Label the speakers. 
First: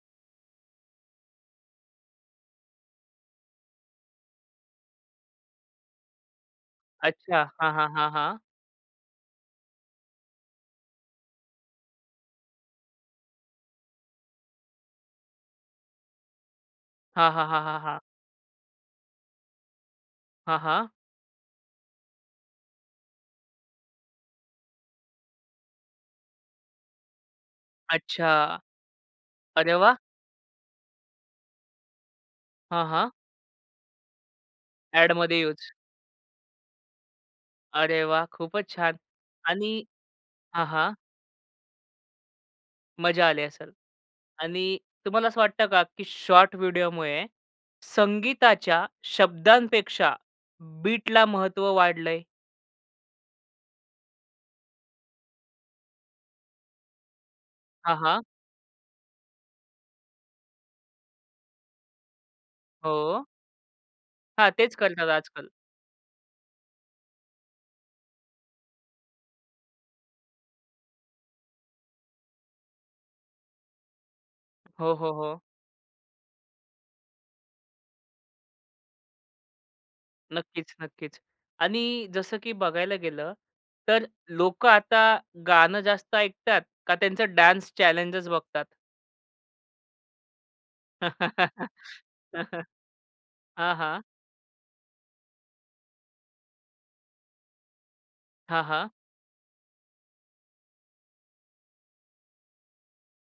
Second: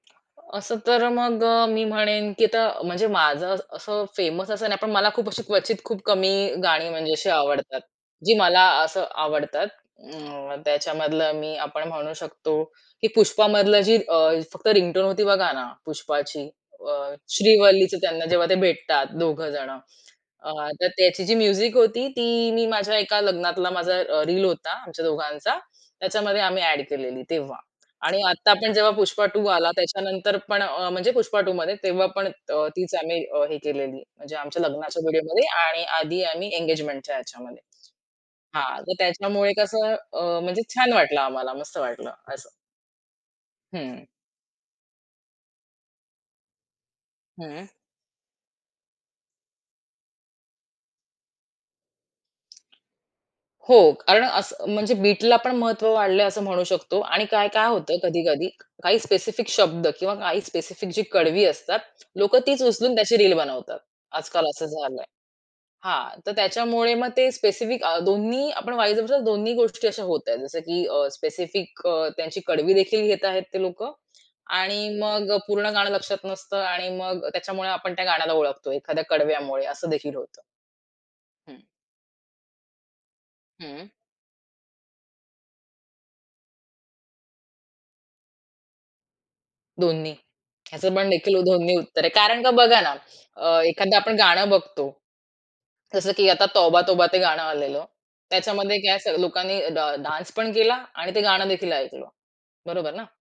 Speaker 1: असं तर मग अ, मी म्हणेन की त म्हणजे माझं असं असं फेमस असं नाही, पण मला खूप अशी क्वचित खूप कमी गाणी म्हणजे अशी
Speaker 2: अच्छा. हां,
Speaker 1: आवडतात.
Speaker 2: हां, हां,
Speaker 1: जी
Speaker 2: हां.
Speaker 1: मला असं आवडतात. अं, त्याच्यामधलं मी आपण म्हणू शकतो, की पुष्पामधलं जी अ, फक्त रिंगटोन होती बघा ना, पुष्पाची. अ,
Speaker 2: हां, हां, हां, हां,
Speaker 1: श्रीवल्लीच
Speaker 2: हां.
Speaker 1: त्यांना जेव्हा ते भेटतात दोघं जणं. अ,
Speaker 2: हां,
Speaker 1: तर
Speaker 2: हां.
Speaker 1: त्याची जी म्युझिक होती, ती मी माझ्या एका लग्नातला माझा अ, रील होता, आमच्या दोघांचा. त्याच्यामध्ये आम्ही ॲड केलेली तेव्हा. आणि आत्ता
Speaker 2: अच्छा.
Speaker 1: आपण जेव्हा "पुष्पा टू" आला,
Speaker 2: अरे वाह!
Speaker 1: त्याच्यानंतर पण अ म्हणजे पुष्पा टूमध्ये. तेव्हा पण अ,
Speaker 2: हां,
Speaker 1: तीच
Speaker 2: हां.
Speaker 1: आम्ही अ, हे केलेली म्हणजे आमच्या लग्नाच्या
Speaker 2: ॲडमध्ये
Speaker 1: व्हिडिओमध्ये
Speaker 2: यूज.
Speaker 1: आणि आधी आम्ही एंगेजमेंटच्या ह्याच्यामध्ये.
Speaker 2: अरे वाह! खूपच
Speaker 1: हां, तर
Speaker 2: छान
Speaker 1: त्याच्यामुळे
Speaker 2: आणि
Speaker 1: कसं अ, म्हणजे
Speaker 2: हां,
Speaker 1: छान
Speaker 2: हां.
Speaker 1: वाटलं आम्हाला, मस्त वाटलं असं.
Speaker 2: मजा आली असेल
Speaker 1: हं.
Speaker 2: आणि तुम्हाला असं वाटतं का, की शॉर्ट व्हिडिओमुळे
Speaker 1: हं.
Speaker 2: संगीताच्या शब्दांपेक्षा बीटला महत्व वाढलं आहे?
Speaker 1: हो, कारण असं म्हणजे बीटला पण महत्व वाढलं आहे असं म्हणू शकतो. आणि काय काय होतं
Speaker 2: हां, हां.
Speaker 1: कधी-कधी क काही स्पेसिफिक शब्द, किंवा काही स्पेसिफिक जी कडवी असतात, लोकं तीच उचलून त्याची
Speaker 2: हो.
Speaker 1: रील बनवतात. आज-काल
Speaker 2: हां,
Speaker 1: असं
Speaker 2: तेच
Speaker 1: झालं आहे.
Speaker 2: करतात आज-काल.
Speaker 1: हां, तर त्याच्यामुळे मग ते स्पेसिफिक अ, दोन्ही आपण वाई [unintelligible] दोन्ही गोष्टी अशा होता आहेत. जसं की अ स्पेसिफिक अ, त्यांची कडवी देखील घेत आहेत ते लोकं, आणि
Speaker 2: हो, हो,
Speaker 1: मग अ,
Speaker 2: हो.
Speaker 1: पूर्ण गाणं लक्षात नसतं आणि मग त्याच्यामुळे आपण त्या गाण्याला ओळखतो, एखाद्या कडव्यामुळे. असं देखील होतं.
Speaker 2: नक्कीच, नक्कीच.
Speaker 1: हं.
Speaker 2: आणि जसं की बघायला गेलं,
Speaker 1: हं.
Speaker 2: तर लोकं आता गाणं जास्त ऐकतात का त्यांचं डान्स चॅलेंजेस बघतात?
Speaker 1: दोन्ही. ह्याचं पण देखील दोन्ही उत्तर आहे. कारण का बघा ना, अ,
Speaker 2: हां,
Speaker 1: एखाद
Speaker 2: हां.
Speaker 1: आपण गाणं बघतो. जसं की आता तोबा तोबा ते गाणं आलेलं.
Speaker 2: हां,
Speaker 1: त्याच्यामध्ये
Speaker 2: हां.
Speaker 1: काय असं लोकांनी डा डान्स पण केला आणि ते गाणं देखील ऐकलं. बरोबर ना.